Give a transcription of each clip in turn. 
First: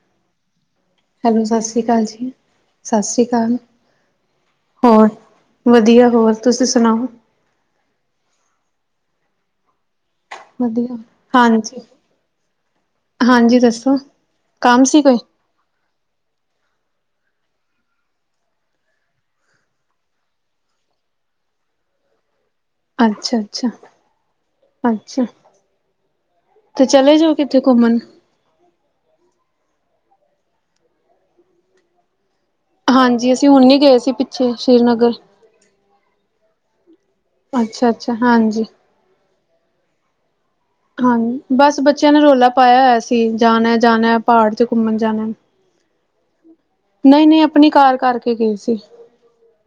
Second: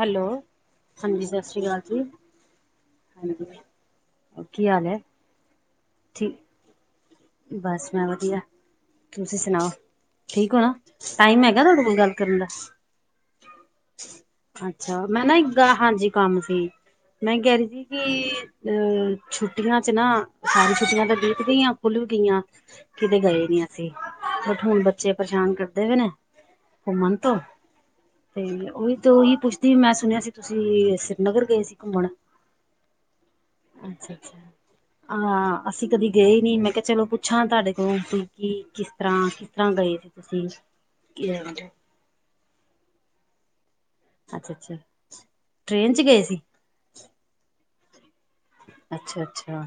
Hello. Hello Sat Sri ਅਕਾਲ ਜੀ ਸਤਿ ਸ੍ਰੀ ਅਕਾਲ ਹਾਂਜੀ ਕੀ ਹਾਲ ਹੈ ਹੋਰ ਵਧੀਆ, ਹੋਰ ਠੀਕ ਤੁਸੀਂ ਸੁਣਾਓ। ਬਸ ਮੈਂ ਵਧੀਆ, ਤੁਸੀਂ ਸੁਣਾਓ। ਠੀਕ ਹੋ ਨਾ, ਵਧੀਆ ਟਾਈਮ ਹੈਗਾ ਹਾਂਜੀ ਤੁਹਾਡੇ ਕੋਲ ਗੱਲ ਕਰਨ ਦਾ। ਹਾਂਜੀ ਦੱਸੋ ਕੰਮ ਸੀ ਅੱਛਾ, ਕੋਈ ਮੈਂ ਨਾ ਇੱਕ ਆ ਹਾਂਜੀ, ਕੰਮ ਸੀ। ਮੈਂ ਕਹਿ ਰਹੀ ਸੀ ਕਿ ਅ ਛੁੱਟੀਆਂ ਚ ਨਾ, ਸਾਰੀ ਛੁੱਟੀਆਂ ਤਾਂ ਬੀਤ ਗਈਆਂ। ਕੁੁੱਲ [unintelligible] ਕੀਆਂ ਕਿਤੇ ਅੱਛਾ ਗਏ ਨੀ ਅੱਛਾ ਅਸੀਂ, ਹੁਣ ਬੱਚੇ ਅੱਛਾ ਪਰੇਸ਼ਾਨ ਕਰਦੇ ਵ ਨੇ। ਤੇ ਘੁੰਮਣ ਚਲੇ ਜਾਓ ਤੋਂ ਕਿੱਤੇ ਘੁੰਮਣ। ਤੇ ਉਹੀ ਤੇ ਉਹੀ ਪੁੱਛਦੀ, ਮੈਂ ਸੁਣਿਆ ਸੀ, ਤੁਸੀਂ ਸ੍ਰੀਨਗਰ ਗਏ ਸੀ ਘੁੰਮਣ। ਹਾਂਜੀ। ਅਸੀਂ ਹੁਣੀ ਗਏ ਸੀ ਅੱਛਾ-ਅੱਛਾ। ਪਿੱਛੇ ਸ਼੍ਰੀਨਗਰ। ਹਾਂ ਅਸੀਂ ਕਦੇ ਗਏ ਨੀ। ਮੈਂ ਕਿਆ ਚਲੋ ਪੁੱਛਾਂ ਤੁਹਾਡੇ ਅੱਛਾ ਕੋਲੋ ਅੱਛਾ ਸੀ ਕਿ ਹਾਂਜੀ ਕਿਸ ਤਰ੍ਹਾਂ, ਕਿਸ ਤਰ੍ਹਾਂ ਗਏ ਸੀ ਤੁਸੀਂ? ਹਾਂ ਬਸ ਬੱਚਿਆਂ ਨੇ ਰੌਲਾ ਪਾਇਆ ਹੋਇਆ ਸੀ, ਜਾਣਾ-ਜਾਣਾ ਪਹਾੜ 'ਚ ਅੱਛਾ-ਅੱਛਾ ਘੁੰਮਣ ਜਾਣਾ। ਟ੍ਰੇਨ 'ਚ ਗਏ ਸੀ। ਨਹੀਂ-ਨਹੀਂ ਆਪਣੀ ਕਾਰ ਕਰਕੇ। ਗਏ ਸੀ ਅੱਛਾ-ਅੱਛਾ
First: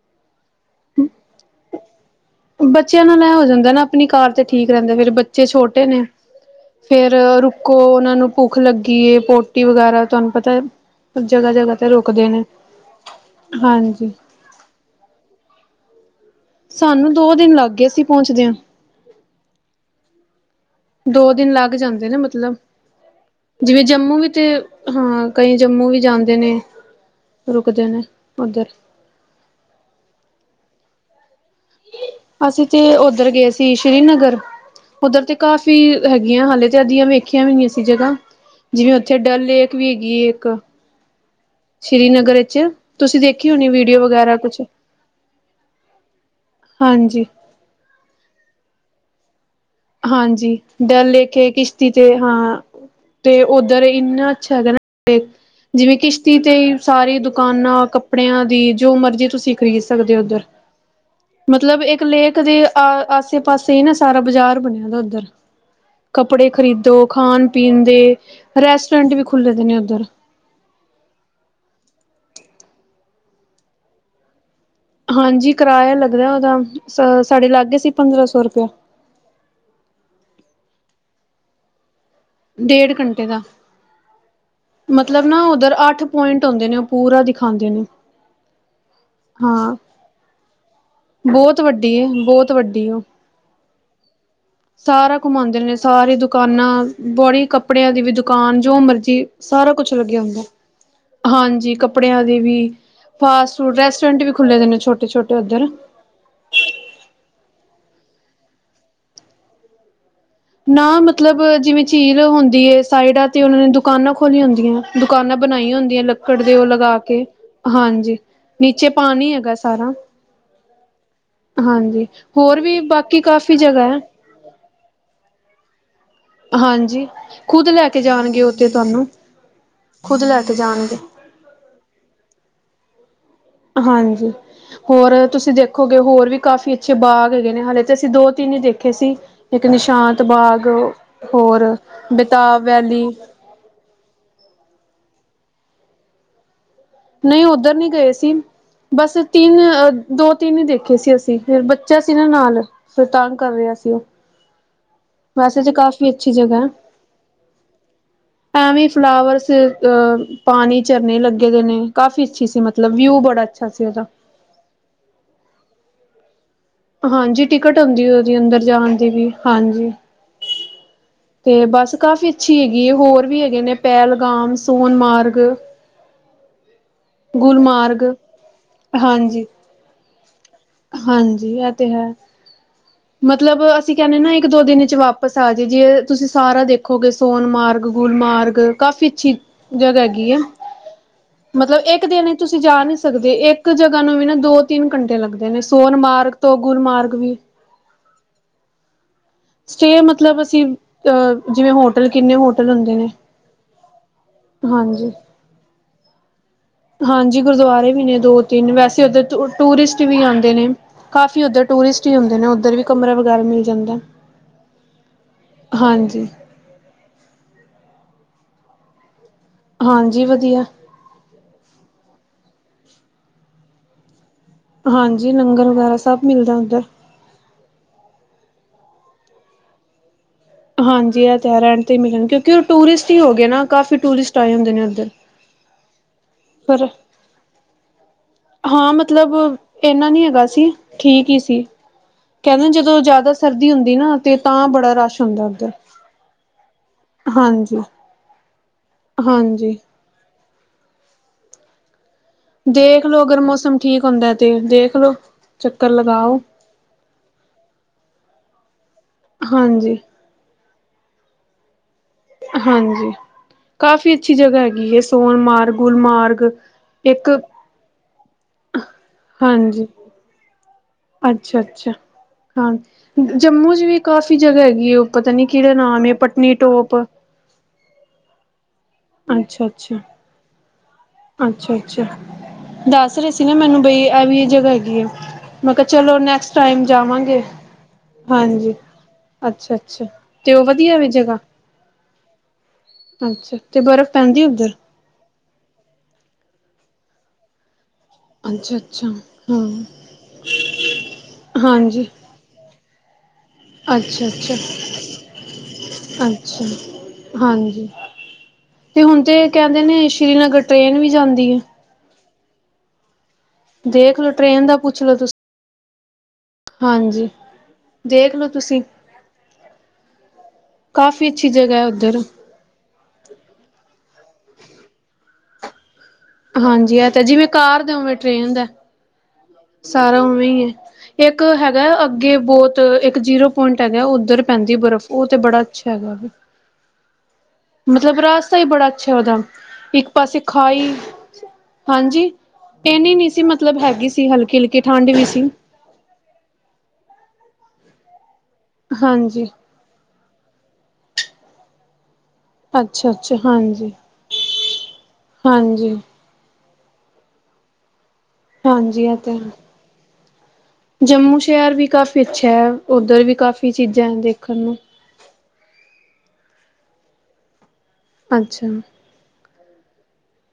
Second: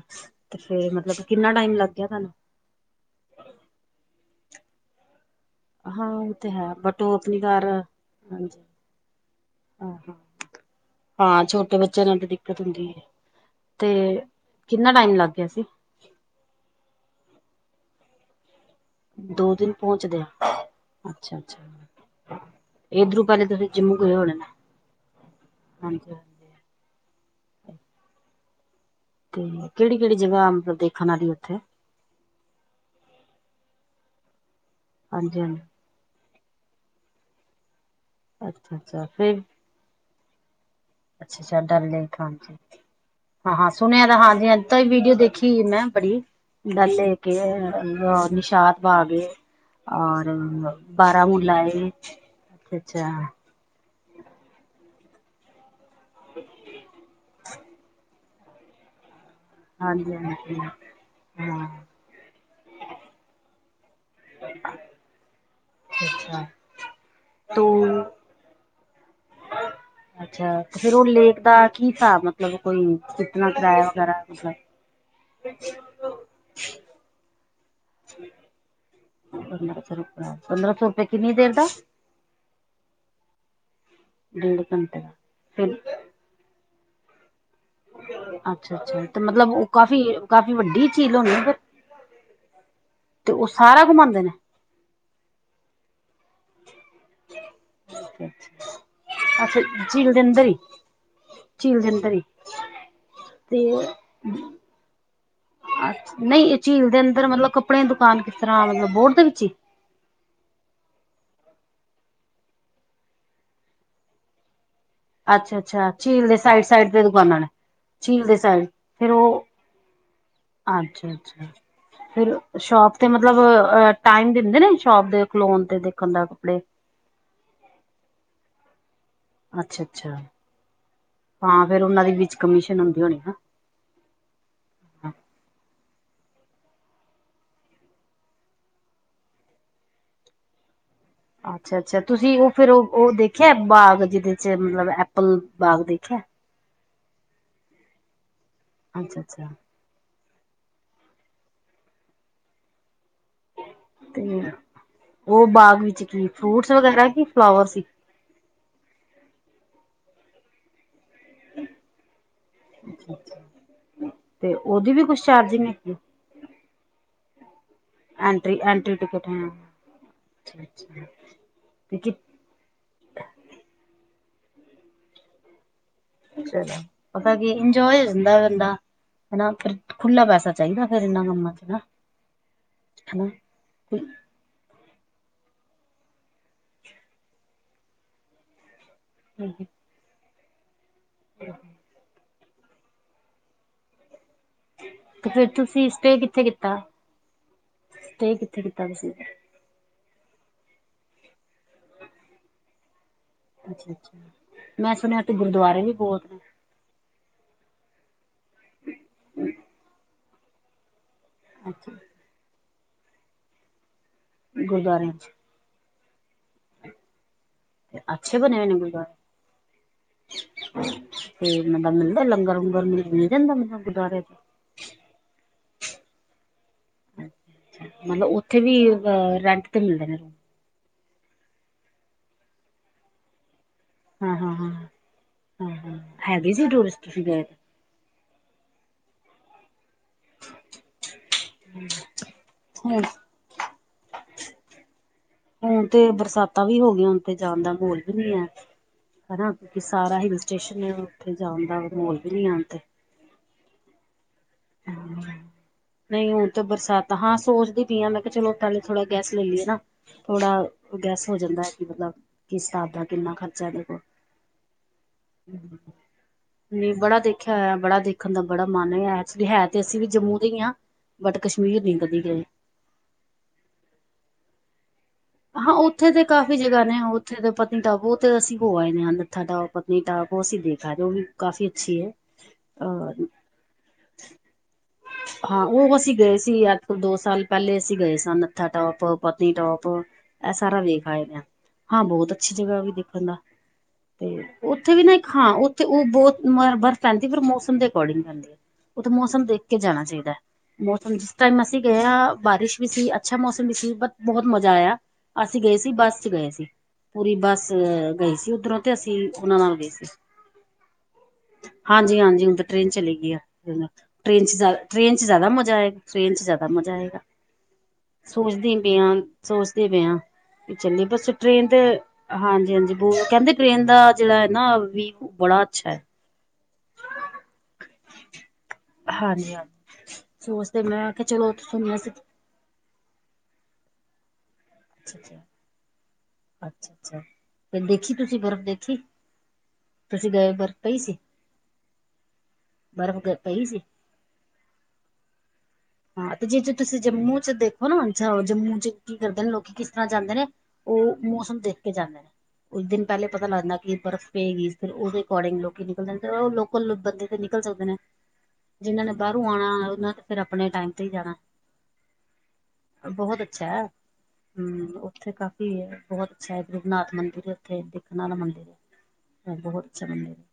ਤੇ ਫੇਰ ਮਤਲਬ ਕਿੰਨਾ ਟਾਈਮ ਲੱਗ ਗਿਆ ਤੁਹਾਨੂੰ? ਬੱਚਿਆਂ ਨਾਲ ਐ ਹੋ ਜਾਂਦਾ ਨਾ ਆਪਣੀ ਕਾਰ ਤੇ ਠੀਕ ਰਹਿੰਦਾ ਫਿਰ ਬੱ ਬੱਚੇ ਛੋਟੇ ਨੇ, ਹਾਂ ਉਹ ਤੇ ਹੈ ਬਟ ਉਹ ਫੇਰ ਆਪਣੀ ਕਾਰ ਰੁਕੋ, ਉਹਨਾ ਨੂੰ ਭੁੱਖ ਹਾਂਜੀ ਲੱਗੀ ਏ ਪ। ਟੀ ਵਗੈਰਾ ਹਾਂ-ਹਾਂ। ਤੁਹਾਨੂੰ ਪਤਾ ਐ। ਹਾਂ ਛੋਟੇ ਬੱਚਿਆਂ ਨਾਲ ਤੇ ਦਿੱਕਤ ਹੁੰਦੀ ਹੈ ਤੇ ਹਾਂਜੀ ਕਿੰਨਾ ਟਾਈਮ ਲੱਗ ਗਿਆ ਸੀ? ਸਾਨੂੰ ਦੋ ਦਿਨ ਲੱਗ ਗਏ ਅਸੀਂ ਪਹੁੰਚਦੇ ਹਾਂ ਦੋ ਦਿਨ ਪਹੁੰਚਦੇਆਂ ਦੋ ਦਿਨ ਲੱਗ ਜਾਂਦੇ ਨੇ ਮਤਲਬ ਇਧਰੋਂ ਪਹਿਲੇ ਤੁਸੀਂ ਜਿਵੇਂ ਗਏ ਜੰਮੂ ਵੀ ਹੋਣੇ ਤੇ ਨਾ। ਹਾਂ ਕਈ ਜੰਮੂ ਵੀ ਹਾਂਜੀ-ਹਾਂਜੀ। ਜਾਂਦੇ ਨੇ ਰੁਕਦੇ ਨੇ ਉੱਧਰ ਤੇ ਕਿਹੜੀ ਕਿਹੜੀ ਜਗ੍ਹਾ ਮਤਲਬ ਦੇਖਣ ਵਾਲੀ ਉੱਥੇ ਅਸੀਂ ਤੇ ਉੱਧਰ ਗਏ ਸੀ ਸ਼੍ਰੀਨਗਰ ਉੱਧਰ ਤੇ ਹਾਂਜੀ ਹਾਂਜੀ ਕਾਫੀ ਹੈਗੀਆਂ ਹਲੇ ਤਾਂ ਅੱਧੀਆਂ ਵੇਖੀਆਂ ਵੀ ਨਹੀਂ ਸੀ ਜਗ੍ਹਾ ਅੱਛਾ ਜਿਵੇਂ ਅੱਛਾ ਉੱਥੇ ਫਿਰ ਡਲ ਲੇਕ ਵੀ ਹੈਗੀ ਹੈਏ ਇੱਕ ਅੱਛਾ ਅੱਛਾ ਡਲ ਲੇਕ ਸ੍ਰੀਨਗਰ ਹਾਂਜੀ ਵਿੱਚ ਤੁਸੀਂ ਦੇਖੀ ਹਾਂ ਹਾਂ ਹੋਣੀ ਵੀਡੀਓ ਸੁਣਿਆ ਤਾਂ ਵਗੈਰਾ ਹਾਂਜੀ ਕੁਛ ਇਦ ਤਾਂ ਵੀ ਵੀਡੀਓ ਦੇਖੀ ਮੈਂ ਬੜੀ ਡੱਲ ਹਾਂਜੀ ਕੇ ਨਿਸ਼ਾਦ ਬਾਗੇ ਔਰ ਹਾਂਜੀ ਡਲ ਲੇਕ ਏ ਬਾਰਾਮੂਲਾ ਅੱਛਾ ਅੱਛਾ ਉਧਰ ਇੰਨਾ ਅੱਛਾ ਹੈਗਾ ਨਾ ਜਿਵੇਂ ਕਿਸ਼ਤੀ ਤੇ ਸਾਰੀ ਦੁਕਾਨਾਂ ਕੱ ਕੱਪੜਿਆਂ ਦੀ ਜੋ ਮਰਜੀ ਤੁਸੀਂ ਖ਼ਰੀਦ ਸਕਦੇ ਹਾਂਜੀ ਹੋ ਉੱਧਰ ਹਾਂਜੀ ਹਾਂ ਮਤਲਬ ਇੱਕ ਲੇਖ ਦੇ ਆ ਆਸੇ ਪਾਸੇ ਨਾ ਸਾਰਾ ਕੁਛ ਬਣਿਆ ਦਾ ਉੱਧਰ ਅੱਛਾ ਕੱਪੜੇ ਖਰੀਦੋ ਖਾਣ ਪੀਣ ਦੇ ਤੂੰ ਰੈਸਟੋਰੈਂਟ ਵੀ ਖੁੱਲ੍ਹੇ ਦੇ ਨੇ ਉੱਧਰ ਅੱਛਾ ਤੇ ਫੇਰ ਉਹ ਲੇਕ ਦਾ ਕੀ ਹਿਸਾਬ ਮਤਲਬ ਕੋਈ ਕਿਤਨਾ ਕਿਰਾਇਆ ਵਗੈਰਾ ਹਾਂਜੀ ਕਿਰਾਇਆ ਲੱਗਦਾ ਉਹਦਾ ਸਾਡੇ ਲੱਗ ਗਏ ਸੀ ਪੰਦਰਾਂ ਸੌ ਰੁਪਇਆ ਪੰਦਰਾ ਸੌ ਰੁਪਏ ਪੰਦਰਾ ਸੌ ਰੁਪਏ ਕਿੰਨੀ ਦੇਰ ਦਾ? ਡੇਢ ਘੰਟੇ ਦਾ ਡੇਢ ਘੰਟੇ ਦਾ ਮਤਲਬ ਨਾ ਓਧਰ ਫਿਰ ਅੱਠ ਪੁਆਇੰਟ ਹੁੰਦੇ ਨੇ ਓ ਪੂਰਾ ਦਿ ਖਾਂਦੇ ਨੇ ਅੱਛਾ ਅੱਛਾ ਤੇ ਮਤਲਬ ਓ ਹਾਂ ਕਾਫੀ ਕਾਫੀ ਵੱਡੀ ਝੀਲ ਹੋਣੀ ਏ ਫੇਰ ਬਹੁਤ ਵੱਡੀ ਏ, ਬਹੁਤ ਵੱਡੀ ਉਹ ਤੇ ਔ ਸਾਰਾ ਘੁਮਾਉਂਦੇ ਨੇ ਸਾਰਾ ਘੁਮਾਉਂਦੇ ਨੇ ਸਾਰੀ ਦੁਕਾਨਾਂ ਬੜੀ ਕੱਪੜਿਆਂ ਦੀ ਵੀ ਦੁਕਾਨ ਜੋ ਮਰਜੀ ਅੱਛਾ ਸਾਰਾ ਕੁਛ ਝੀਲ ਲੱਗਿਆ ਦੇ ਹੁੰਦਾ ਅੰਦਰ ਹੀ ਹਾਂਜੀ ਝੀਲ ਦੇ ਅੰਦਰ ਕੱਪੜਿਆਂ ਹੀ ਦੀ ਵੀ ਫਾਸਟ ਤੇ ਫੂਡ ਰੈਸਟੋਰੈਂਟ ਵੀ ਖੁੱਲੇ ਦੇ ਨੇ ਛੋਟੇ ਛੋਟੇ ਓਧਰ ਨਹੀਂ ਝੀਲ ਦੇ ਅੰਦਰ ਮਤਲਬ ਕੱਪੜੇਆਂ ਦੀ ਦੁਕਾਨ ਕਿਸ ਤਰ੍ਹਾਂ ਮਤਲਬ ਬੋਟ ਦੇ ਵਿੱਚ ਈ ਨਾ ਮਤਲਬ ਜਿਵੇਂ ਝੀਲ ਹੁੰਦੀ ਏ ਸਾਈਡਾਂ ਤੇ ਓਨਾਂ ਨੇ ਦੁਕਾਨਾਂ ਖੋਲੀਆਂ ਹੁੰਦੀਆਂ ਐ ਦੁਕਾਨਾਂ ਅੱਛਾ ਬਣਾਈਆਂ ਅੱਛਾ ਹੁੰਦੀਆਂ ਝੀਲ ਲੱਕੜ ਦੇ ਸਾਈਡ ਓ ਸਾਈਡ ਲਗਾ ਤੇ ਕੇ ਦੁਕਾਨਾਂ ਨੇ ਹਾਂਜੀ ਝੀਲ ਦੇ ਸਾਈਡ ਨੀਚੇ ਫਿਰ ਪਾਣੀ ਉਹ ਹੈਗਾ ਸਾਰਾ ਅੱਛਾ ਅੱਛਾ ਹਾਂਜੀ ਫਿਰ ਹੋਰ ਵੀ ਸ਼ੋਪ ਤੇ ਬਾਕੀ ਮਤਲਬ ਕਾਫ਼ੀ ਜਗ੍ਹਾ ਹੈ ਟਾਈਮ ਦਿੰਦੇ ਨੇ ਸ਼ੋਪ ਦੇ ਖਲੋਣ ਤੇ ਦੇਖਣ ਦਾ ਕੱਪੜੇ ਹਾਂਜੀ ਖੁੱਦ ਲੈ ਕੇ ਜਾਣਗੇ ਓ ਤੇ ਤੁਹਾਨੂੰ ਅੱਛ ਅੱਛਾ ਖੁਦ ਲੈ ਕੇ ਜਾਣਗੇ ਹਾਂ ਫੇਰ ਓਨਾਂ ਦੀ ਵਿੱਚ ਕਮਿਸ਼ਨ ਹੁੰਦੀ ਹੋਣੀ ਨਾ ਹਾਂਜੀ ਹੋਰ ਤੁਸੀਂ ਦੇਖੋਗੇ ਹੋਰ ਵੀ ਕਾਫੀ ਅੱਛੇ ਬਾਗ ਹੈਗੇ ਨੇ ਹਾਲੇ ਤੇ ਅਸੀਂ ਦੋ ਤਿੰਨ ਹੀ ਦੇਖੇ ਸੀ। ਇੱਕ ਨਿਸ਼ਾਂਤ ਬਾਗ ਹੋਰ ਅੱਛਾ ਅੱਛਾ ਤੁਸੀਂ ਉਹ ਬੇਤਾਬ ਫੇਰ ਉਹ ਵੈਲੀ ਉਹ ਦੇਖਿਆ ਬਾਗ ਜਿਹਦੇ ਚ ਮਤਲਬ ਐਪਲ ਬਾਗ ਦੇਖਿਆ ਨਹੀਂ ਉੱਧਰ ਨਹੀਂ ਗਏ ਸੀ ਬਸ ਅੱਛਾ ਅੱਛਾ ਤਿੰਨ ਦੋ ਤਿੰਨ ਹੀ ਦੇਖੇ ਸੀ ਅਸੀਂ ਫਿਰ ਬੱਚਾ ਸੀ ਨਾ ਨਾਲ ਫਿਰ ਤੰਗ ਕਰ ਰਿਹਾ ਸੀ ਉਹ ਤੇ ਓ ਵੈਸੇ ਤਾਂ ਬਾਗ਼ ਵਿੱਚ ਕਾਫ਼ੀ ਕੀ ਅੱਛੀ ਜਗ੍ਹਾ ਹੈ। ਫਰੂਟਸ ਵਗੈਰਾ ਕੀ ਫਲਾਵਰ ਸੀ? ਐਵੇਂ ਈ ਫਲਾਵਰਸ ਅ ਪਾਣੀ ਝਰਨੇ ਲੱਗੇ ਦੇ ਨੇ ਕਾਫ਼ੀ ਅੱਛੀ ਸੀ ਮਤਲਬ ਵਿਊ ਬੜਾ ਅੱਛਾ ਸੀ ਔਦਾ ਤੇ ਓਦੀ ਵੀ ਕੁਛ ਚਾਰਜਿੰਗ ਹੈਗੀ ਹਾਂਜੀ। ਟਿਕਟ ਹੁੰਦੀ ਓਦੀ ਐਂਟਰੀ ਅੰਦਰ ਐਂਟਰੀ ਜਾਣ ਦੀ ਟਿਕਟ ਵੀ ਹੈ ਹਾਂਜੀ ਅੱਛਾ ਅੱਛਾ ਤੇ ਬੱਸ ਕਾਫੀ ਅਛੀ ਹੈਗੀ ਏ ਹੋਰ ਵੀ ਹੈਗੇ ਨੇ ਪਹਿਲਗਾਮ, ਸੋਨਮਾਰਗ ਚਲੋ, ਪਤਾ ਕੀ ਇੰਜੋਏ ਗੁਲਮਾਰਗ ਹੋ ਜਾਂਦਾ ਏ ਬੰਦਾ ਹਾਂਜੀ ਹਨਾ ਫੇਰ ਖੁੱਲ੍ਹਾ ਪੈਸਾ ਚਾਹੀਦਾ ਫੇਰ ਏਨਾਂ ਕੰਮਾ ਹਾਂਜੀ ਚ ਇਹ ਨਾ। ਤੇ ਹੈ ਹਨਾ ਮਤਲਬ ਅਸੀ ਕਹਿੰਨੇ ਨਾ ਏਕ ਦੋ ਦਿਨ ਚ ਵਾਪ ਪਸਾ ਜੇ, ਜੇ ਤੁਸੀ ਸਾਰਾ ਦੇਖੋਗੇ ਸੋਨਮਾਰਗ, ਗੁਲਮਾਰਗ ਕਾਫੀ ਅੱਛੀ ਤੇ ਜਗ੍ਹਾ ਹੈਗੀ ਐ ਮਤਲਬ ਏਕ ਦਿਨ ਤੁਸੀ ਜਾ ਨੀ ਸਕਦੇ ਏਕ ਜਗ੍ਹਾ ਨੂੰ ਵੀ ਨਾ ਦੋ ਤਿੰਨ ਘੰਟੇ ਫੇਰ ਲੱਗਦੇ ਨੇ ਤੁਸੀਂ ਸਟੇ ਸੋਨਮਾਰਗ ਕਿੱਥੇ ਤੋਂ ਕੀਤਾ ਗੁਲਮਾਰਗ ਵੀ। ਸਟੇ ਕਿੱਥੇ ਕੀਤਾ ਤੁਸੀ? ਸਟੇ ਮਤਲਬ ਅਸੀ ਅ ਜਿਵੇ ਹੋਟਲ ਕਿੰਨੇ ਹੋਟਲ ਹੁੰਦੇ ਨੇ। ਅੱਛਾ-ਅੱਛਾ ਮੈਂ ਹਾਂਜੀ ਸੁਣਿਆ ਤੇ ਗੁਰਦੁਆਰੇ ਵੀ ਬੋਤ ਹਾਂਜੀ ਗੁਰਦੁਆਰੇ ਵੀ ਨੇ ਦੋ ਤਿੰਨ ਵੈਸੇ ਓਧਰ ਟ ਟੂਰਿਸਟ ਵੀ ਆਂਦੇ ਨੇ। ਕਾਫੀ ਓਧਰ ਅੱਛਾ ਟੂਰਿਸਟ ਹੀ ਹੁੰਦੇ ਨੇ ਓਧਰ ਵੀ ਕਮਰੇ ਵਗੈਰਾ ਮਿਲ ਜਾਂਦਾ। ਗੁਰਦੁਆਰਿਆਂ ਚ। ਹਾਂਜੀ। ਅੱਛੇ ਬਣੇ ਹੋਏ ਨੇ ਗੁਰਦੁਆਰੇ? ਹਾਂਜੀ ਵਧੀਆ। ਤੇ ਮਗਰ‌ ਮਿਲਦਾ ਲੰਗਰ-ਲੂੰਗਰ ਮਿਲ ਮਿਲ ਜਾਂਦਾ ਮਤਲਬ ਗੁਰਦੁਆਰੇ ਚ। ਹਾਂਜੀ ਲੰਗਰ ਵਗੈਰਾ ਸਭ ਮਿਲਦਾ ਉਧਰ। ਮਤਲਬ ਓਥੇ ਵੀ ਅ ਰੈਂਟ ਤੇ ਮਿਲਦੇ ਨੇ ਹਾਂਜੀ ਐ ਤੇ ਹੈ ਰੈਂਟ ਤੇ ਈ ਮਿਲਣਗੇ ਕਿਉਂਕਿ ਓ ਟੂਰਿਸਟ ਈ ਹੋ ਗਏ ਨਾ। ਕਾਫੀ ਟੂਰਿਸਟ ਹਾਂ-ਹਾਂ, ਆਏ ਹੁੰਦੇ ਨੇ ਉੱਧਰ ਹਾਂ-ਹਾਂ, ਹਾਂ ਹੈਗੀ ਸੀ ਪਰ ਟੁਰਿਸਟ ਤੁਸੀ ਗਏ ਤੇ। ਹਾਂ ਮਤਲਬ ਏਨਾ ਨੀ ਹੈਗਾ ਸੀ ਠੀਕ ਈ ਸੀ। ਕਹਿੰਦੇ ਜਦੋਂ ਹੂੰ ਜਾਦਾ ਸਰਦੀ ਹੁੰਦੀ ਨਾ ਤੇ ਤਾਂ ਬੜਾ ਰਸ਼ ਹੁੰਦਾ ਉੱਧਰ। ਤਾਂ ਵੀ ਹੋ ਗਈਆ ਹੁਣ ਤੇ ਜਾਣ ਦਾ ਹਾਂਜੀ, ਮਾਹੌਲ ਵੀ ਨੀ ਹੈ। ਹਨਾ ਹਾਂਜੀ। ਕਿਉਂਕਿ ਸਾਰਾ ਹਿਲ ਸਟੇਸ਼ਨ ਉੱਥੇ ਜਾਣ ਦਾ ਮਾਹੌਲ ਵੀ ਨੀ ਹੈ ਹੁਣ ਤੇ ਦੇਖ ਲੋ ਅਗਰ ਮੌਸਮ ਠੀਕ ਹੁੰਦੈ ਤੇ ਦੇਖ ਲੋੋ ਚੱਕਰ ਲਗਾ ਆਓ। ਬਰਸਾਤਾ ਹਾ ਸੋਚਦੀ ਪਈ ਆ ਮੈਂ ਕਿਹਾ ਚਲੋ ਥੋੜ੍ਹਾ ਗੈਸ ਲਈਏ ਨਾ। ਹਾਂਜੀ ਥੋੜ੍ਹਾ ਗੈਸ ਹੋ ਜਾਂਦਾ ਮਤਲਬ ਕਿਸ ਹਿਸਾਬ ਦਾ ਹਾਂਜੀ ਕਿੰਨਾ ਖਰਚਾ ਇਹਦੇ ਕੋਲ ਕਾਫ਼ੀ ਅੱਛੀ ਜਗ੍ਹਾ ਹੈਗੀ ਏ ਸੋਨਮਾਰਗ, ਗੁਲਮਾਰਗ। ਨੀ ਬੜਾ ਇੱਕ ਦੇਖਿਆ ਹੋਇਆ ਬੜਾ ਦੇਖਣ ਦਾ ਬੜਾ ਮਨ ਏ ਐਕਚੂੱਅਲੀ ਹੈ ਤੇ ਅਸੀਂ ਵੀ ਜੰਮੂ ਦੇ ਹੀ ਹਾਂ। ਬਟ ਕਸ਼ਮੀਰ ਅੱਛਾ-ਅੱਛਾ ਨਹੀਂ ਕਦੀ ਗਏ ਹਾਂ ਜੰਮੂ ਚ ਵੀ ਕਾਫ਼ੀ ਜਗ੍ਹਾ ਹੈਗੀ ਏ ਉਹ ਪਤਾ ਨੀ ਹਾ, ਕਿਹੜਾ ਨਾਮ ਉੱਥੇ ਹੈ ਤੇ ਪਟਨੀ ਕਾਫ਼ੀ ਜਗ੍ਹਾ ਨੇ ਟੋਪ ਉੱਥੇ ਤੇ ਪਤਨੀਟਾਪ ਉਥੇ ਅਸੀ ਹੋ ਆਏ ਹਾਂ ਨੱਥਾ ਟਾਪ, ਪਤਨੀਟਾਪ। ਉਹ ਅਸੀ ਦੇਖ ਆਏ ਉਹ ਵੀ ਕਾਫ਼ੀ ਅੱਛੀ ਅੱਛਾ-ਅੱਛਾ। ਹੈ ਦੱਸ ਅਹ ਰਹੇ ਸੀ ਨਾ ਮੈਨੂੰ ਬਈ ਐ ਵੀ ਇਹ ਜਗ੍ਹਾ ਹੈਗੀ ਏ ਹਾਂ ਮੈਂ ਕਿਹਾ ਉਹ ਅਸੀਂ ਚਲੋ ਗਏ ਸੀ ਨੈਕਸਟ ਅੱਜ ਟਾਈਮ ਤੋਂ ਦੋ ਜਾਵਾਂਗੇ। ਸਾਲ ਪਹਿਲੇ ਅਸੀ ਗਏ ਸਾ ਨੱਥਾ ਹਾਂਜੀ ਟੋਪ, ਪਤਨੀ ਅੱਛਾ ਟੋਪ। ਅੱਛਾ ਇਹ ਤੇ ਉਹ ਸਾਰਾ ਵਧੀਆ ਵੇਖ ਵੀ ਆਏ ਜਗ੍ਹਾ ਆ, ਹਾਂ ਬਹੁਤ ਅੱਛੀ ਜਗ੍ਹਾ ਵੀ ਦੇਖਣ ਦਾ ਅੱਛਾ ਤੇ ਬਰਫ਼ ਪੈਂਦੀ ਤੇ ਉੱਧਰ ਓਥੇ ਵੀ ਨਾ ਇਕ ਹਾਂ ਓਥੇ ਓ ਬੋਤ ਮ ਬਰਫ਼ ਪੈਂਦੀ ਪਰ ਮੌਸਮ ਦੇ ਅਕੋਰਡਿੰਗ ਪੈਂਦੀਐ। ਅੱਛਾ-ਅੱਛਾ ਓਥੇ ਮੌਸਮ ਦੇਖ ਕੇ ਹਾਂ, ਜਾਣਾ ਚਾਹੀਦਾ। ਮੌਸਮ ਜਿਸ ਟਾਈਮ ਅਸੀ ਗਏ ਹਾਂਜੀ ਆ ਬਾਰਿਸ਼ ਵੀ ਸੀ ਅੱਛਾ ਮੌਸਮ ਵੀ ਸੀ ਬਟ ਬੋਹਤ ਅੱਛਾ-ਅੱਛਾ, ਮਜ਼ਾ ਆਇਆ। ਅਸੀ ਗਏ ਸੀ ਬੱਸ ਚ ਗਏ ਅੱਛਾ। ਸੀ। ਪੂਰੀ ਬੱਸ ਹਾਂਜੀ, ਗਈ ਸੀ ਉੱਧਰੋਂ ਤੇ ਹੁਣ ਅਸੀਂ ਤੇ ਉਹਨਾਂ ਨਾਲ ਕਹਿੰਦੇ ਨੇ ਸ਼੍ਰੀਨਗਰ ਟ੍ਰੇਨ ਵੀ ਜਾਂਦੀ ਏ। ਹਾਂਜੀ, ਹਾਂਜੀ-ਹਾਂਜੀ ਹੁਣ ਤਾਂ ਟ੍ਰੇਨ ਚਲੀ ਗਈ ਏ ਦੇਖ ਲੋ ਟ੍ਰੇਨ ਚ ਦਾ ਪੁੱਛ ਲੋ ਟ੍ਰੇਨ ਚ ਤੁਸੀਂ ਜਾਦਾ ਮਜ਼ਾ ਏ। ਟ੍ਰੇਨ ਚ ਜਾਦਾ ਮਜ਼ਾ ਆਏਗਾ ਹਾਂਜੀ ਦੇਖ ਲੋ ਸੋਚਦੀ ਤੁਸੀਂ ਪਈ ਆ, ਸੋਚਦੇ ਪਏ ਹਾਂ। ਚੱਲੀ ਬਸ ਕਾਫ਼ੀ ਅੱਛੀ ਟ੍ਰੇਨ ਜਗ੍ਹਾ ਤੇ ਹੈ ਉੱਧਰ ਹਾਂਜੀ-ਹਾਂਜੀ। ਕਹਿੰਦੇ ਟ੍ਰੇਨ ਦਾ ਜਿਹੜਾ ਹੈ ਨਾ ਵੀ ਬੜਾ ਅੱਛਾ ਹੈ। ਹਾਂਜੀ ਆ ਤੇ ਜਿਵੇਂ ਕਾਰ ਦੇ ਉਵੇਂ ਟ੍ਰੇਨ ਦੇ। ਹਾਂ ਸਾਰਾ ਉਵੇਂ ਹੀ ਏ ਇੱਕ ਹੈਗਾ ਸੁਣਿਆ ਸੀ ਅੱਗੇ ਬਹੁਤ ਇੱਕ ਜੀਰੋ ਪੁਆਇੰਟ ਹੈਗਾ ਉੱਧਰ ਪੈਂਦੀ ਬਰਫ਼ ਉਹ ਤੇ ਬੜਾ ਅੱਛਾ ਹੈਗਾ ਵੇ। ਅੱਛਾ, ਅੱਛਾ। ਮਤਲਬ ਰਾਸਤਾ ਹੀ ਬੜਾ ਅੱਛੈ ਉਹਦਾ ਇੱਕ ਤੁਸੀਂ ਪਾਸੇ ਗਏ ਬਰਫ਼ ਖਾਈ ਪਈ ਸੀ ਹਾਂਜੀ, ਇਹਨੀ ਨੀ ਬਰਫ਼ ਸੀ ਪਈ ਮਤਲਬ ਹੈਗੀ ਸੀ ਹਲਕੀ, ਹਲਕੀ ਠੰਡ ਵੀ ਸੀ। ਹਾਂ ਤੇ ਜੇ, ਜੇ ਤੁਸੀਂ ਜੰਮੂ ਚ ਦੇਖੋ ਨਾ ਜੰਮੂ ਚ ਕੀ ਕਰਦੇ ਹਾਂਜੀ ਨੇ ਲੋਕੀ ਕਿਸ ਜਾਂਦੇ ਨੇ ਉਹ ਮੌਸਮ ਦੇਖ ਕੇ ਜਾਂਦੇ ਨੇ। ਇਕ ਦਿਨ ਅੱਛਾ ਪਹਿਲੇ ਅੱਛਾ ਪਤਾ ਲੱਗ ਜਾਂਦਾ ਹਾਂਜੀ ਕਿ ਬਰਫ਼ ਪਏਗੀ ਫਿਰ ਉਹਦੇ ਅਕੋਡਿੰਗ ਲੋਕ ਹਾਂਜੀ ਨਿਕਲਦੇ ਨੇ। ਐ ਲੋਕਲ ਬੰਦੇ ਤੇ ਨਿਕਲ ਸਕਦੇ ਨੇ ਜਿਹਨਾਂ ਹਾਂਜੀ ਨੇ ਇਹ ਤਾਂ ਬਾਹਰੋਂ ਹੈ ਆਣਾ ਉਹਨਾਂ ਤੇ ਫਿਰ ਆਪਣੇ ਟਾਈਮ ਤੇ ਹੀ ਜਾਣਾ ਜੰਮੂ ਸ਼ਹਿਰ ਵੀ ਕਾਫ਼ੀ ਅੱਛਾ ਹੈ ਉੱਧਰ ਵੀ ਬਹੁਤ ਅੱਛਾ ਕਾਫੀ ਚੀਜ਼ਾਂ ਹੈ ਦੇਖਣ ਨੂੰ। ਹਮ ਉੱਥੇ ਕਾਫ਼ੀ ਬਹੁਤ ਅੱਛਾ ਹੈ ਰਘੁਨਾਥ ਮੰਦਿਰ ਹੈ ਉੱਥੇ ਦੇਖਣ ਵਾਲਾ ਅੱਛਾ ਮੰਦਿਰ ਹੈ। ਬਹੁਤ ਅੱਛਾ ਮੰਦਿਰ ਹੈ।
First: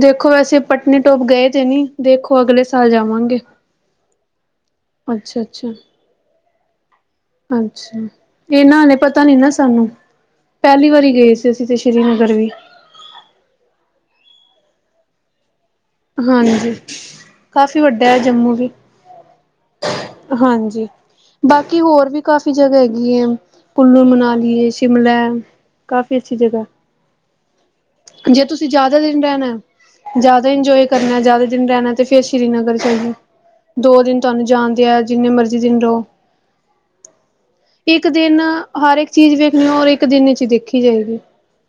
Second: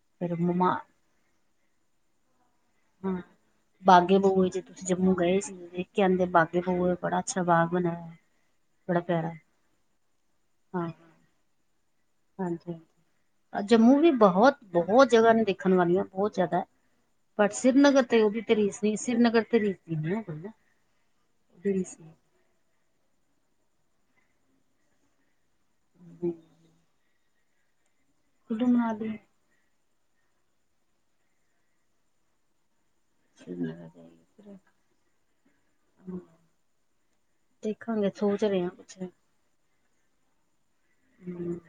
ਦੇਖੋ ਫਿਰ ਵੈਸੇ ਮਮਾ ਪਤਨੀਟੋਪ ਗਏ ਤੇ ਨੀ, ਦੇਖੋ ਅਗਲੇ ਸਾਲ ਹਾਂ ਜਾਵਾਂਗੇ। ਬਾਗੇ ਬਊਏ ਜੇ ਤੁਸੀਂ ਜਮੂ ਗਏ ਅੱਛਾ ਸੀ ਅੱਛਾ ਦੇਖਕੇ ਆਂਦੇ ਬਾਗੇ ਬਹੂ ਬੜਾ ਬਾਗ ਬਣਿਆ ਅੱਛਾ, ਹੋਇਆ ਇਹਨਾਂ ਹਲੇ ਬੜਾ ਪਤਾ ਪਿਆਰਾ ਨੀ ਨਾ ਸਾਨੂੰ ਹਾਂ ਪਹਿਲੀ ਵਾਰੀ ਗਏ ਸੀ। ਤੁਸੀਂ ਤੇ ਸ਼੍ਰੀਨਗਰ ਵੀ ਅ ਜੰਮੂ ਵੀ ਬਹੁਤ, ਬਹੁਤ ਜਗ੍ਹਾ ਨੇ ਦੇਖਣ ਵਾਲੀਆਂ। ਬਹੁਤ ਜ਼ਿਆਦਾ ਹਾਂਜੀ। ਪਰ ਕਾਫ਼ੀ ਸ੍ਰੀਨਗਰ ਵੱਡਾ ਹੈ ਤੇ ਉਹਦੀ ਜੰਮੂ ਤੇ ਵੀ ਰੀਸ ਨਹੀਂ ਸ੍ਰੀਨਗਰ ਤੇ ਰੀਸ ਨਹੀਂ ਹੈ। ਹਾਂਜੀ ਉਹਦੀ ਬਾਕੀ ਰੀਸ ਹੋਰ ਵੀ ਨਹੀਂ ਕਾਫ਼ੀ ਜਗ੍ਹਾ ਹੈਗੀ ਏ ਕੁੱਲੂ ਮਨਾਲੀ ਏ‌ ਸ਼ਿਮਲਾ ਕਾਫੀ ਅੱਛੀ ਜਗ੍ਹਾ ਜੇ ਕੁੱਲੂ ਤੁਸੀਂ ਜ਼ਿਆਦਾ ਮਨਾਲੀ ਦਿਨ ਰਹਿਣੈ ਜ਼ਿਆਦਾ ਇੰਜੋਏ ਕਰਨਾ ਜ਼ਿਆਦਾ ਦਿਨ ਰਹਿਣੈ ਤੇ ਫਿਰ ਸ੍ਰੀਨਗਰ ਚਲੇਜੋ। ਸ੍ਰੀਨਗਰ ਦੋ ਜਾਈਏ ਦਿਨ ਤੁਹਾਨੂੰ ਫਿਰ ਜਾਣਦੇ ਆ, ਜਿੰਨੇ ਮਰਜ਼ੀ ਦਿਨ ਰਹੋ। ਇੱਕ ਦੇਖਾਂਗੇ ਦਿਨ ਸੋਚ ਰਹੇ ਹਾਂ ਕੁਛ ਹਰ ਇੱਕ ਚੀਜ਼ ਵੇਖਣੀ ਹੋ। ਔਰ ਇੱਕ ਦਿਨ ਹੀ ਦੇਖੀ ਜਾਏਗੀ। ਹਮ [inaudible]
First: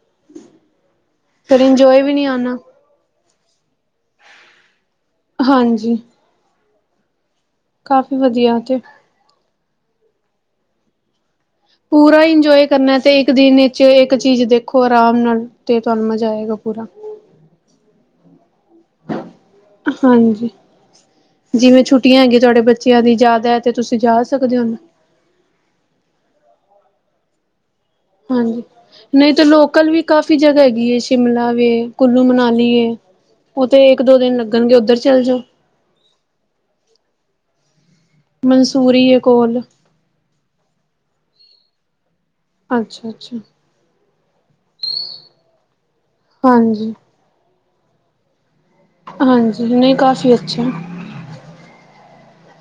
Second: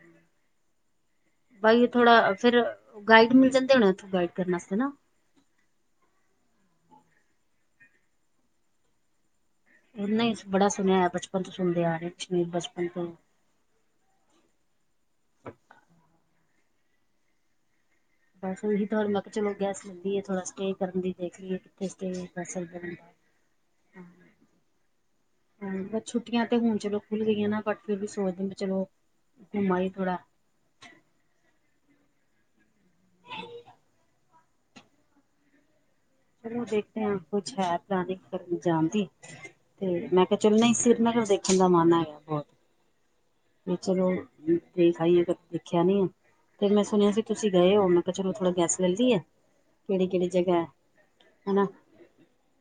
ਫਿਰ ਬਾਈ ਇੰਜੋਏ ਵੀ ਨਹੀਂ ਥੋੜਾ ਆਉਣਾ। ਫਿਰ ਗਾਈਡ ਮਿਲ ਜਾਂਦੇ ਹੋਣੇ, ਉੱਥੋਂ ਗਾਈਡ ਕਰਨ ਵਸਤੇ ਨਾ। ਹਾਂਜੀ ਕਾਫੀ ਵਧੀਆ ਏ 'ਤੇ- ਉਹਨਾਂ ਹੀ ਬੜਾ ਸੁਣਿਆ ਏ, ਬਚਪਨ ਤੋਂ ਸੁਣਦੇ ਆ ਪੂਰਾ ਰਹੇ ਇੰਜੋਏ ਬਚਪਨ ਕਰਨਾ ਤੋਂ- ਤੇ ਇੱਕ ਦਿਨ ਵਿਚ ਇੱਕ ਚੀਜ਼ ਦੇਖੋ, ਆਰਾਮ ਨਾਲ 'ਤੇ ਤੁਹਾਨੂੰ ਮਜ਼ਾ ਆਏਗਾ ਪੂਰਾ। ਬਸ ਉਹੀ ਤੁਹਾਨੂੰ ਮੈਂ ਕਿਹਾ ਚਲੋ ਗੈਸ ਮਿਲਦੀ ਏ। ਥੋੜਾ ਹਾਂਜੀ ਸਟੇ ਕਰਨ ਦੀ ਦੇਖ ਲਈਏ, ਜਿਵੇਂ ਕਿੱਥੇ ਸਟੇ ਛੁੱਟੀਆਂ ਹੈਗੀ ਤੁਹਾਡੇ ਫਸਲ ਤੋ ਬਾਅਦ ਬੱਚਿਆਂ - ਦੀ ਜ਼ਿਆਦਾ ਹੈ 'ਤੇ ਤੁਸੀਂ ਜਾ ਸਕਦੇ ਹੋ, ਹੁਣ - ਹਾਂ, ਬਸ ਛੁੱਟੀਆਂ 'ਤੇ ਹੁਣ ਚਲੋ, ਖੁੱਲ ਗਈਆਂ ਨਾ ਬਟ- ਫਿਰ ਵੀ ਸੋਚਦੇ ਵੀ ਹਾਂਜੀ, ਚਲੋ ਨਹੀਂ ਤਾਂ ਘੁੰਮ ਆਈਏ ਲੋਕਲ ਵੀ ਥੋੜਾ ਕਾਫ਼ੀ ਜਗ੍ਹਾ ਹੈਗੀ ਏ। ਸ਼ਿਮਲਾ ਵੇ ਕੁੱਲੂ ਮਨਾਲੀ ਏ, ਉੱਥੇ ਇੱਕ ਦੋ ਦਿਨ ਲੱਗਣਗੇ। ਉੱਧਰ ਚੱਲ ਜਾਓ। ਜ਼ਰੂਰ ਦੇਖਦੇ ਹੈ, ਕੁਛ ਹੈ ਤਾਂ ਨਈ ਮਨਸੂਰੀ ਏ ਕੋਲ। ਤੇ ਮੈਂ ਕਿਹਾ ਚਲ ਨਹੀਂ ਸ਼੍ਰੀਨਗਰ ਦੇਖਣ ਦਾ ਮਨ ਹੈਗਾ ਬਹੁਤ। ਅੱਛਾ, ਅੱਛਾ ਵੀ ਚਲੋ ਦੇ ਖਾਈਏ ਦੇਖਿਆ ਨੀ, ਫਿਰ ਮੈਂ ਹਾਂਜੀ ਸੁਣਿਆ ਸੀ। ਤੁਸੀਂ ਗਏ ਹੋ ਮੈਂ ਕਿਹਾ ਚਲੋ ਥੋੜਾ ਗੈੱਸ੍ਹ ਹਾਂਜੀ ਨਹੀਂ ਕਾਫੀ ਅੱਛਾ ਹੈਨਾ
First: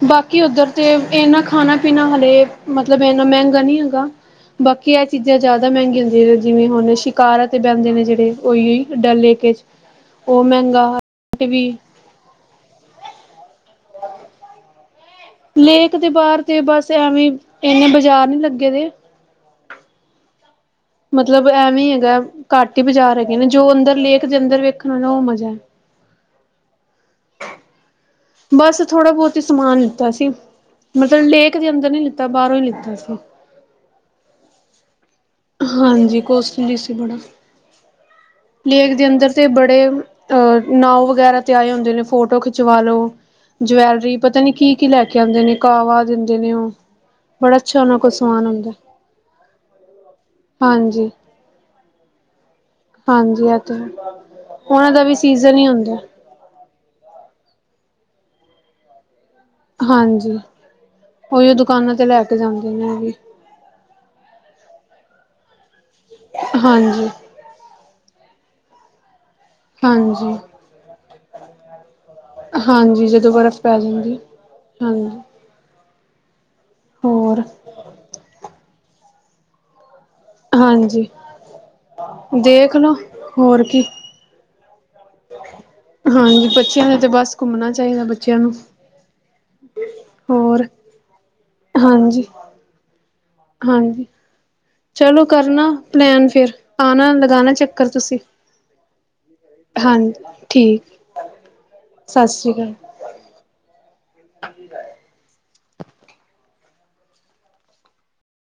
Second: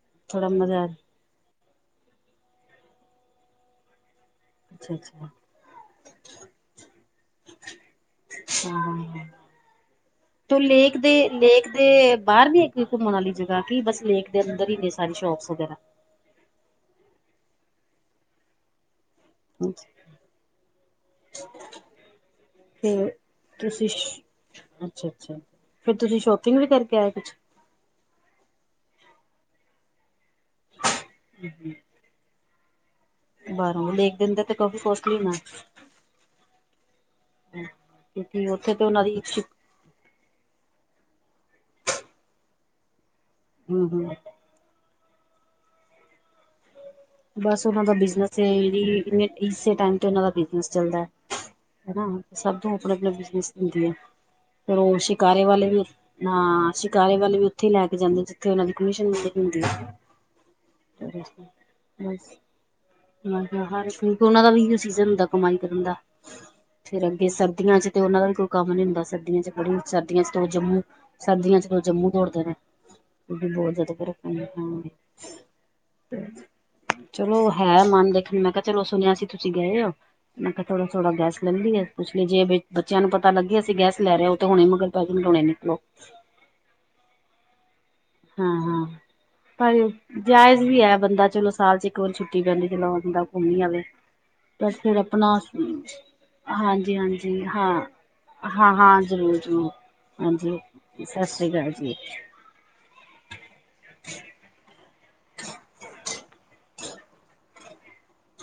ਬਾਕੀ ਉਧਰ ਤੇ ਇਨਾ ਖਾਣਾ-ਪੀਣਾ ਹਲੇ ਮਤਲਬ ਇੰਨਾ ਮਹਿੰਗਾ ਨੀ ਹੈਗਾ। ਬਾਕੀ ਅੱਛਾ ਇਹ ਚੀਜ਼ਾਂ ਅੱਛਾ ਜ਼ਿਆਦਾ ਮਹਿੰਗੀਆਂ ਹੁੰਦੀਆਂ ਨੇ, ਜਿਵੇਂ ਹੁਣ ਸ਼ਿਕਾਰਾ 'ਤੇ ਬਹਿੰਦੇ ਨੇ ਜਿਹੜੇ ਉਹੀ ਡਲ ਹਾਂ ਲੇਕਜ - ਉਹ ਮਹਿੰਗਾ ਲੇਕ ਦੇ ਹਟ ਲੇਕ ਵੀ - 'ਤੇ ਬਾਹਰ ਵੀ ਹੈਗੀ ਘੁੰਮਣ ਵਾਲੀ ਜਗ੍ਹਾ। ਕਿ ਬਸ ਲੇਕ ਦੇ ਅੰਦਰ ਹੀ ਨੇ ਸਾਰੀ ਸ਼ੋਪਸ ਵਗੈਰਾ। 'ਤੇ ਬਾਹਰ ਤੇ ਬਸ ਐਵੇਂ, ਇੰਨੇ ਬਾਜ਼ਾਰ ਨੀ ਲੱਗੇ ਦੇ- ਹਾਂਜੀ [inaudible] ਮਤਲਬ ਐਵੇਂ ਹੈਗਾ। ਘੱਟ ਹੀ ਬਾਜ਼ਾਰ ਹੈਗੇ ਨੇ, ਜੋ ਅੰਦਰ ਲੇਕ ਦੇ ਅੰਦਰ ਵੇਖਣਾ ਨਾ, ਉਹ ਮਜ਼ਾ ਹੈ। ਫੇਰ, ਤੁਸੀਂ ਸ਼ੋਪਿੰਗ ਵੀ ਕਰਕੇ ਆਏ ਕੁਛ- ਬਸ ਥੋੜਾ ਬਹੁਤ ਹੀ ਸਮਾਨ ਲਿੱਤਾ ਸੀ। ਮਤਲਬ ਲੇਕ ਦੇ ਅੰਦਰ ਨੀ ਲਿੱਤਾ। ਤਾਂ, ਬਾਹਰੋਂ ਈ ਲਿੱਤੀ ਸੀ। ਬਾਰੋ ਲੇਕ ਦੇ ਅੰਦਰ 'ਤੇ ਕਾਫੀ ਕੋਸਟਲੀ ਹੋਨਾ। ਹਾਂਜੀ, ਕੋਸਟਲੀ ਸੀ ਬੜਾ, ਕਿਉਂਕਿ ਉੱਥੇ ਤੇ ਲੇਕ ਉਹਨਾਂ ਦੇ ਦੀ ਅੰਦਰ 'ਤੇ ਬੜ ਹਮ ਤੇ ਅ ਨਾਉ ਵਗੈਰਾ 'ਤੇ ਆਏ ਹੁੰਦੇ ਨੇ, ਫੋਟੋ ਖਿਚਵਾ ਲੋ। ਹਮ ਜਵੈਲਰੀ ਪਤਾ ਨੀ ਕੀ-ਕੀ ਲੈ ਕੇ ਆਂਦੇ ਨੇ, ਕਾਵਾ ਦੇਂਦੇ ਨੇ ਓ। ਬਸ ਉਹਨਾਂ ਦਾ ਬਿਜਨਸ ਏ ਜੀ, ਬਸ ਇਸੇ ਟਾਈਮ 'ਤੇ ਉਹਨਾਂ ਦਾ ਬਿਜਨਸ ਚੱਲਦਾ, ਹਾਂਜੀ ਹਨਾ। ਸਭ ਦਾ ਅਪਨਾ ਅਪਨਾ ਹਾਂਜੀ ਬਿਜਨਸ ਇਹ ਤੇ ਦਿੰਦੀ ਹੈ, ਆ ਫਿਰ ਉਹਨਾਂ ਉਹ ਦਾ ਵੀ ਸ਼ਿਕਾਰੇ ਸੀਜ਼ਨ ਹੀ ਵਾਲੇ ਵੀ ਹੁੰਦਾ ਹਾਂ, ਸ਼ਿਕਾਰੇ ਵਾਲੇ ਵੀ ਉੱਥੇ ਹੀ ਲੈ ਕੇ ਜਾਂਦੇ ਜਿੱਥੇ ਉਹਨਾਂ ਦੀ ਕਮਿਸ਼ਨ ਹੁੰਦੀ। ਹਾਂਜੀ ਉਹੀਓ [unintelligible] ਦੁਕਾਨਾਂ 'ਤੇ ਲੈ ਬਸ ਕੇ ਜਾਂਦੇ ਨੇ ਹੈਗੇ। ਮੈਂ ਹਰ ਇੱਕ ਨੂੰ ਕਿਉਂਕਿ, ਉਹਨਾਂ ਦਾ ਵੀ ਇਹੋ ਸੀਜ਼ਨ ਹੁੰਦਾ ਕਮਾਈ ਕਰਨ ਦਾ, ਫੇਰ ਹਾਂਜੀ ਅੱਗੇ ਸਰਦੀਆਂ 'ਚ ਤੇ ਉਹਨਾਂ ਦਾ ਵੀ ਕੁਝ ਕੰਮ ਨੀ ਹੁੰਦਾ ਸਰਦੀਆਂ 'ਚ ਬੜੀ, ਸਰਦੀਆਂ 'ਚ ਹਾਂਜੀ ਤਾਂ ਉਹ ਜੰਮੂ, ਸਰਦੀਆਂ 'ਚ ਤਾਂ ਉਹ ਜੰਮੂ ਦੌੜਦੇ ਨੇ। ਤੇ ਜਦੋਂ ਉਹ ਵੀ ਬਰਫ਼ ਬਹੁਤ ਪੈ ਜ਼ਿਆਦਾ ਜਾਂਦੀ, ਬਰਫ਼ ਹੂੰ। ਚਲੋ ਹੈ ਮਨ ਦੇਖਨ, ਮੈਂ ਕਿਹਾ ਚਲੋ ਸੁਣਿਆ ਸੀ, ਤੁਸੀਂ ਗਏ ਹੋ? ਮੈਂ ਕਿਹਾ ਹਾਂਜੀ ਥੋੜਾ-ਥੋੜਾ ਗੈਸ ਲੈ ਲਈਏ, ਪੁੱਛ ਲਈਏ, ਜੇ ਦੇਖ ਲੋ ਬੱਚਿਆਂ ਨੂੰ ਪਤਾ ਲੱਗੇ ਹੋਰ ਅਸੀਂ ਕੀ ਗੈਸ ਲੈ ਰਹੇ ਤੇ ਉਹ ਤਾਂ ਹੁਨੇ ਮਗਰ ਪੈ ਜਾਣਗੇ ਹੁਣੇ ਨਿਕਲੋ ਹਾਂਜੀ, ਬੱਚਿਆਂ ਨੇ 'ਤੇ ਬਸ ਘੁੰਮਣਾ ਚਾਹੀਦਾ, ਬਚ ਹਾਂ-ਹਾਂ। [unintelligible] ਜਾਇਜ਼ ਹੋਰ ਵੀ ਏ, ਬੰਦਾ ਚਲੋ ਸਾਲ ਚ ਇੱਕ ਵਾਰ ਹਾਂਜੀ ਛੁੱਟੀ ਲੈ ਲੀ ਚਲੋ ਬੰਦਾ ਘੁੰਮ ਹੀ ਆਵੇ। ਹਾਂਜੀ ਬਟ ਫਿਰ ਚਲੋ ਆਪਣਾ ਕਰਨਾ ਪਲੈਨ ਫੇਰ, ਹਾਂਜੀ ਆਨਾਂ ਹਾਂਜੀ ਲਗਾਨਾਂ ਹਾਂ ਚੱਕਰ ਤੁਸੀਂ। ਹਾਂ ਹਾਂ ਜ਼ਰੂਰ ਜ਼ਰੂਰ ਹਾਂ, ਹਾਂਜੀ ਠੀਕ ਸਤਿ ਸ਼੍ਰੀ ਅਕਾਲ ਜੀ ਸਤਿ ਸ੍ਰੀ ਅਕਾਲ। [inaudible]